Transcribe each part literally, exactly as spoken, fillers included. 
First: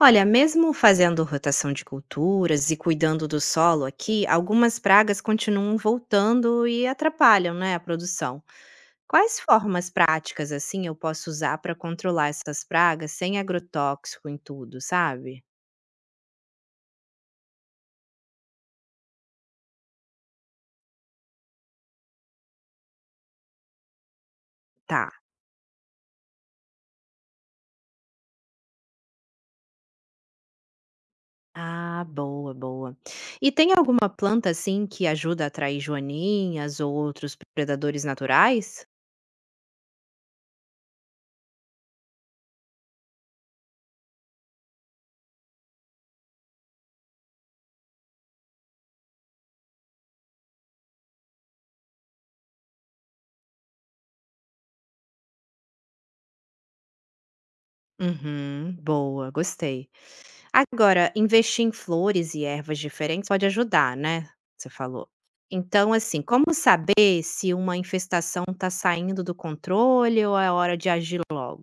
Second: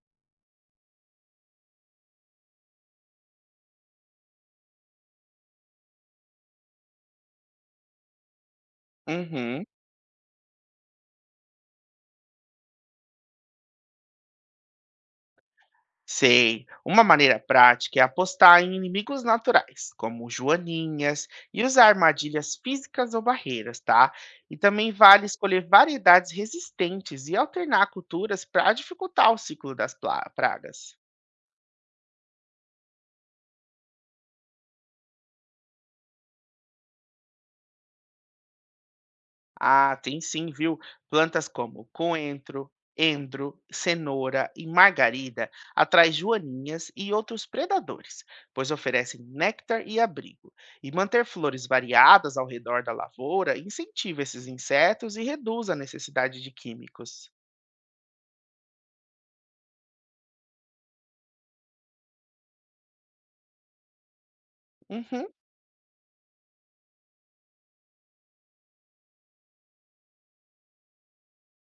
Olha, mesmo fazendo rotação de culturas e cuidando do solo aqui, algumas pragas continuam voltando e atrapalham, né, a produção. Quais Uhum, formas práticas assim eu posso usar para controlar essas pragas sem agrotóxico em tudo, sabe? sei. Uma maneira prática é apostar em inimigos naturais, como joaninhas, e usar armadilhas físicas ou barreiras, tá? E também Tá. vale escolher variedades resistentes e alternar culturas para dificultar o ciclo das pla- pragas. Ah, boa, boa. E tem alguma planta assim que ajuda a atrair joaninhas ou outros predadores naturais? Ah, tem sim, viu? Plantas como coentro, endro, cenoura e margarida atraem joaninhas e outros predadores, pois oferecem néctar e abrigo. E manter flores variadas ao redor da lavoura incentiva esses insetos e reduz a necessidade de químicos. Uhum, boa, gostei. Agora, investir em flores e ervas diferentes pode ajudar, né? Você falou. Uhum. Então, assim, como saber se uma infestação está saindo do controle ou é hora de agir logo?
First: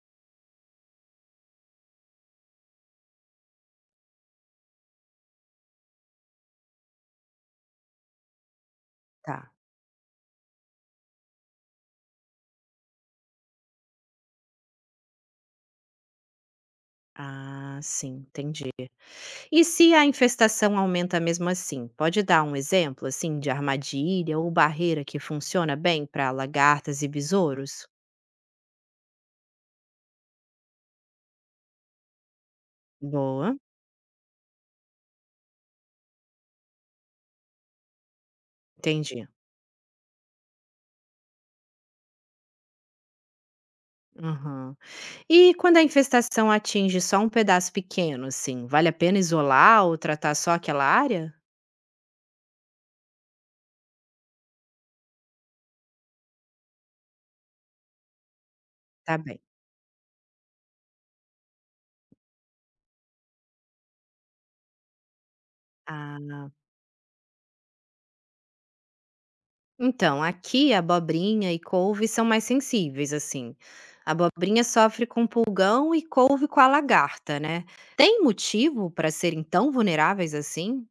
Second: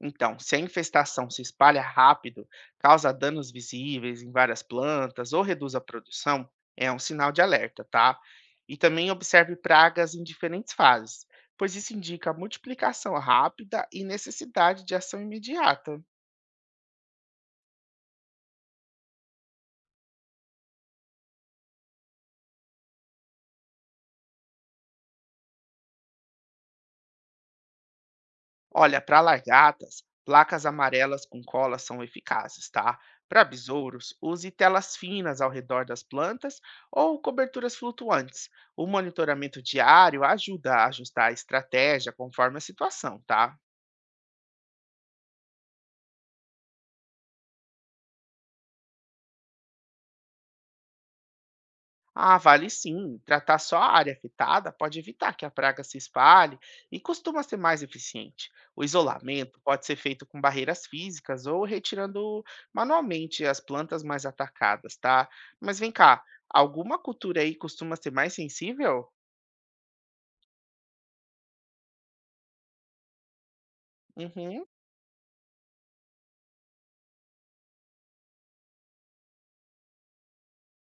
Então, se a infestação se espalha rápido, causa danos visíveis em várias plantas ou reduz a produção, é um sinal de alerta, tá? E também Tá. observe pragas em diferentes fases, pois isso indica multiplicação rápida e necessidade de ação imediata. Ah, sim, entendi. E se a infestação aumenta mesmo assim? Pode dar um exemplo, assim, de armadilha ou barreira que funciona bem para lagartas e besouros? Olha, para lagartas, placas amarelas com cola são eficazes, tá? Para Boa, besouros, use telas finas ao redor das plantas ou coberturas flutuantes. O entendi. monitoramento diário ajuda a ajustar a estratégia conforme a situação, tá? Uhum. E quando a infestação atinge só um pedaço pequeno, assim, vale a pena isolar ou tratar só aquela área? Ah, vale sim. Tratar só a área afetada pode evitar que a praga se espalhe e costuma ser mais eficiente. O Tá bem. isolamento pode ser feito com barreiras físicas ou retirando manualmente as plantas mais atacadas, tá? Mas vem cá, Ah, alguma cultura aí costuma ser mais sensível? então, aqui a abobrinha e couve são mais sensíveis, assim. A abobrinha Uhum. sofre com pulgão e couve com a lagarta, né? Tem motivo para serem tão vulneráveis assim?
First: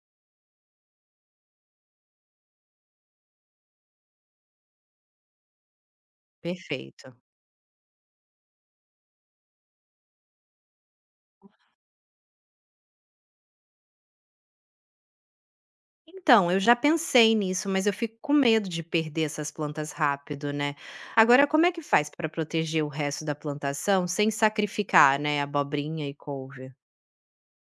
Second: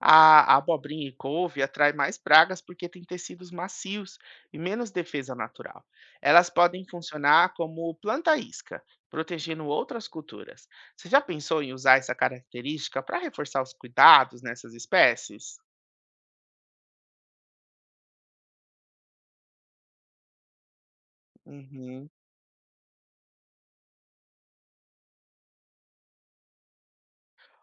A abobrinha e couve atrai mais pragas porque têm tecidos macios e menos defesa natural. Elas podem Perfeito. funcionar como planta isca, protegendo outras culturas. Você já pensou em usar essa característica para reforçar os cuidados nessas espécies? Então, eu já pensei nisso, mas eu fico com medo de perder essas plantas rápido, né? Agora, como é que Uhum. faz para proteger o resto da plantação sem sacrificar, né, abobrinha e couve?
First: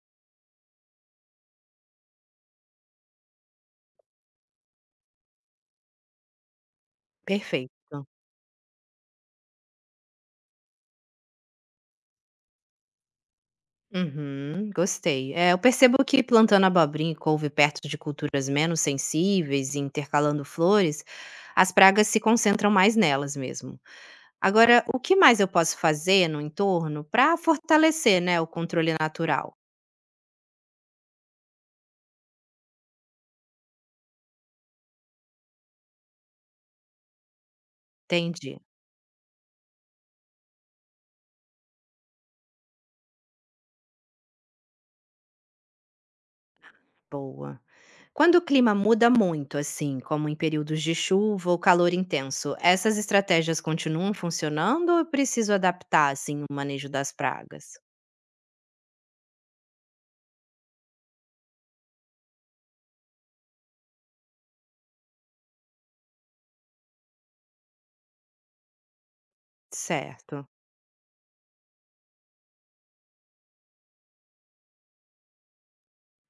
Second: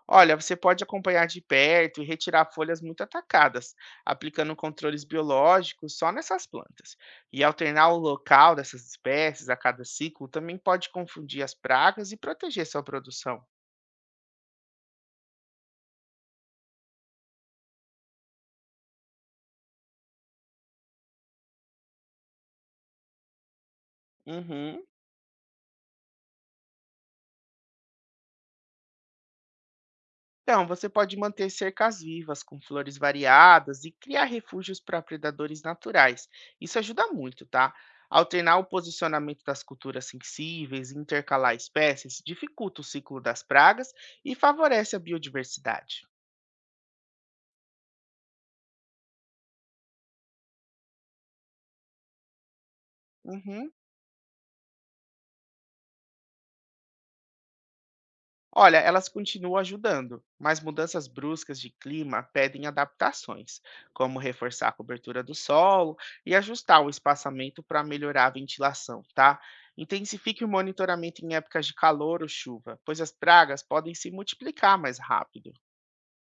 Olha, você pode acompanhar de perto e retirar folhas muito atacadas, aplicando controles biológicos só nessas plantas. E Perfeito. alternar o local dessas espécies a cada ciclo também pode confundir as pragas e proteger sua produção. Uhum, gostei. É, eu percebo que plantando abobrinha e couve perto de culturas menos sensíveis e intercalando flores, as pragas se concentram mais nelas mesmo. Uhum. Agora, o que mais eu posso fazer no entorno para fortalecer, né, o controle natural? Então, você pode manter cercas vivas com flores variadas e criar refúgios para predadores naturais. Isso ajuda muito, tá? Alternar Entendi. o posicionamento das culturas sensíveis e intercalar espécies dificulta o ciclo das pragas e favorece a biodiversidade. Boa. Quando o clima muda muito, assim, como em períodos de chuva ou calor intenso, essas estratégias Uhum. continuam funcionando ou eu preciso adaptar, assim, o manejo das pragas? Olha, elas continuam ajudando, mas mudanças bruscas de clima pedem adaptações, como reforçar a cobertura do solo e ajustar o espaçamento para melhorar a ventilação, tá? Intensifique o Certo. monitoramento em épocas de calor ou chuva, pois as pragas podem se multiplicar mais rápido.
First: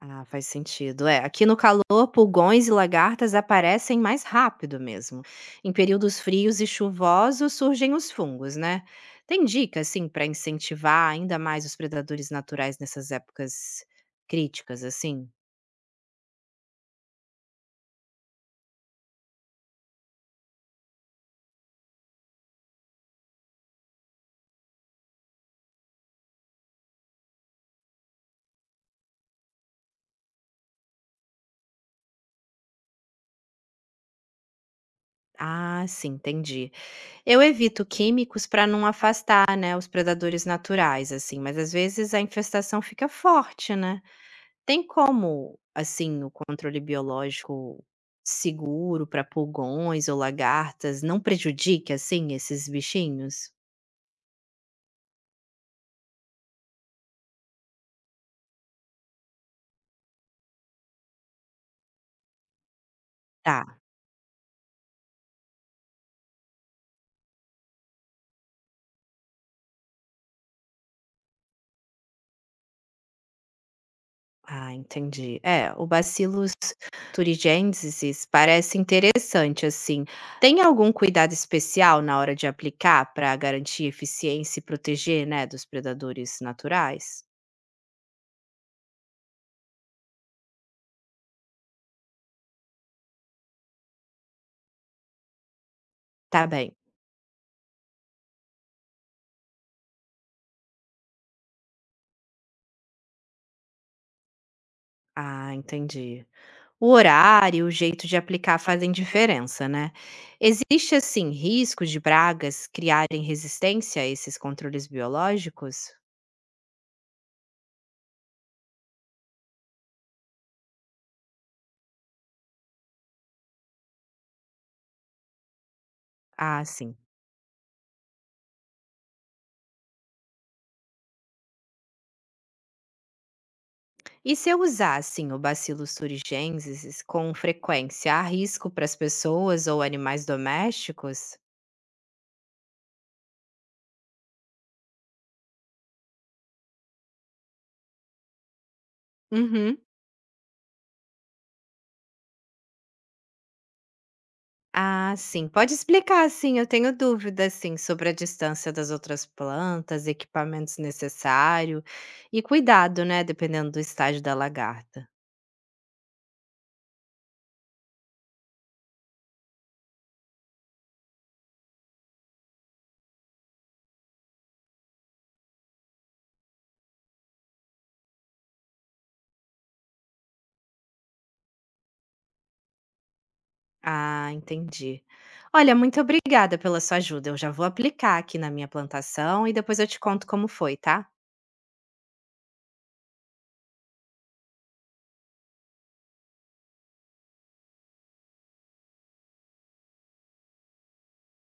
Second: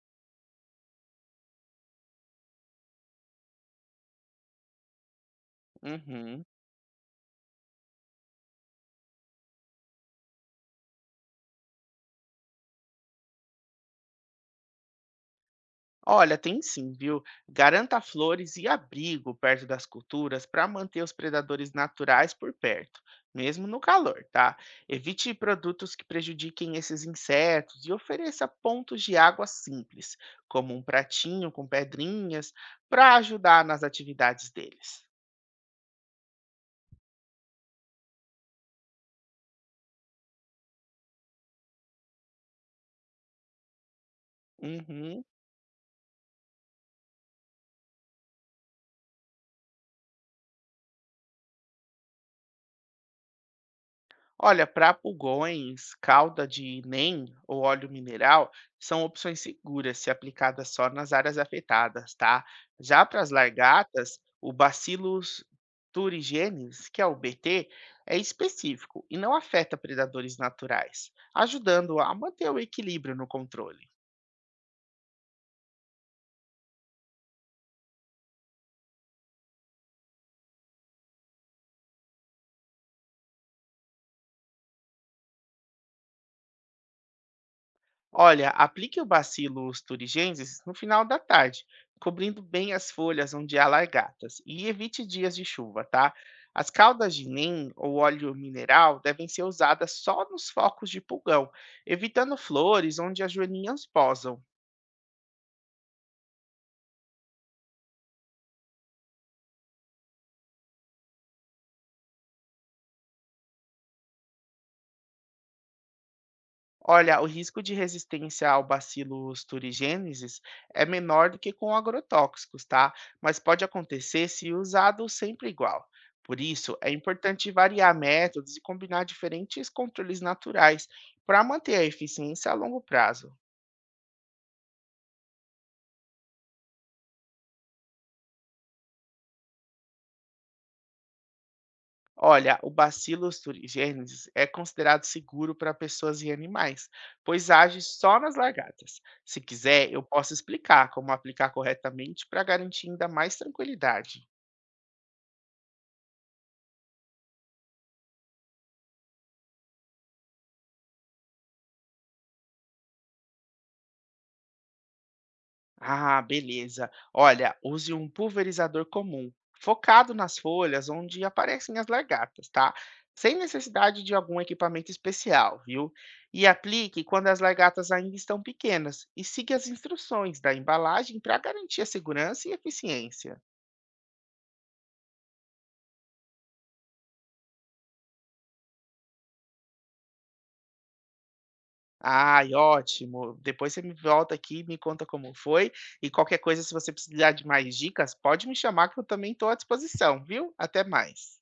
Ah, faz sentido. É, aqui no calor, pulgões e lagartas aparecem mais rápido mesmo. Em períodos Uhum. frios e chuvosos surgem os fungos, né? Tem dica, assim, para incentivar ainda mais os predadores naturais nessas épocas críticas, assim? Olha, tem sim, viu? Garanta flores e abrigo perto das culturas para manter os predadores naturais por perto, mesmo no calor, tá? Evite produtos que prejudiquem esses insetos e ofereça pontos de água simples, como um pratinho com pedrinhas, para ajudar nas atividades deles. Ah, sim, entendi. Eu evito químicos para não afastar, né, os predadores naturais, assim, mas às vezes a infestação fica forte, né. Tem Uhum. como, assim, o controle biológico seguro para pulgões ou lagartas não prejudique, assim, esses bichinhos? Olha, para pulgões, calda de N E M ou óleo mineral são opções seguras se aplicadas só nas áreas afetadas, tá? Já para as Tá, largatas, o Bacillus thuringiensis, que é o B T, é específico e não afeta predadores naturais, ajudando a manter o equilíbrio no controle. ah, entendi. É, o Bacillus thuringiensis parece interessante, assim. Tem algum cuidado especial na hora de aplicar para garantir eficiência e proteger, né, dos predadores naturais? Olha, aplique o bacillus thuringiensis no final da tarde, cobrindo bem as folhas onde há largatas, e evite dias de chuva, tá? Tá As bem. caldas de N E M ou óleo mineral devem ser usadas só nos focos de pulgão, evitando flores onde as joaninhas posam. Ah, entendi. O horário, o jeito de aplicar fazem diferença, né? Existe, assim, risco de pragas criarem resistência a esses controles biológicos? Olha, o risco de resistência ao bacilos turigênesis é menor do que com agrotóxicos, tá? Mas pode acontecer se usado sempre igual. Por Ah, isso, é sim. importante variar métodos e combinar diferentes controles naturais para manter a eficiência a longo prazo. E se eu usar, assim, o bacillus thuringiensis com frequência, há risco para as pessoas ou animais domésticos? Olha, o Bacillus thuringiensis é considerado seguro para pessoas e animais, pois age só nas lagartas. Se Uhum. quiser, eu posso explicar como aplicar corretamente para garantir ainda mais tranquilidade. Ah, sim. Pode explicar, sim. Eu tenho dúvidas, sim, sobre a distância das outras plantas, equipamentos necessários e cuidado, né? Dependendo do estágio da lagarta. Ah, beleza. Olha, use um pulverizador comum, focado nas folhas onde aparecem as lagartas, tá? Sem necessidade de algum equipamento especial, viu? E aplique quando as lagartas ainda estão pequenas e siga as instruções da embalagem para garantir a segurança e eficiência. Ah, entendi. Olha, muito obrigada pela sua ajuda. Eu já vou aplicar aqui na minha plantação e depois eu te conto como foi, tá? Ai, ótimo. Depois você me volta aqui, me conta como foi e qualquer coisa, se você precisar de mais dicas, pode me chamar que eu também estou à disposição, viu? Até mais.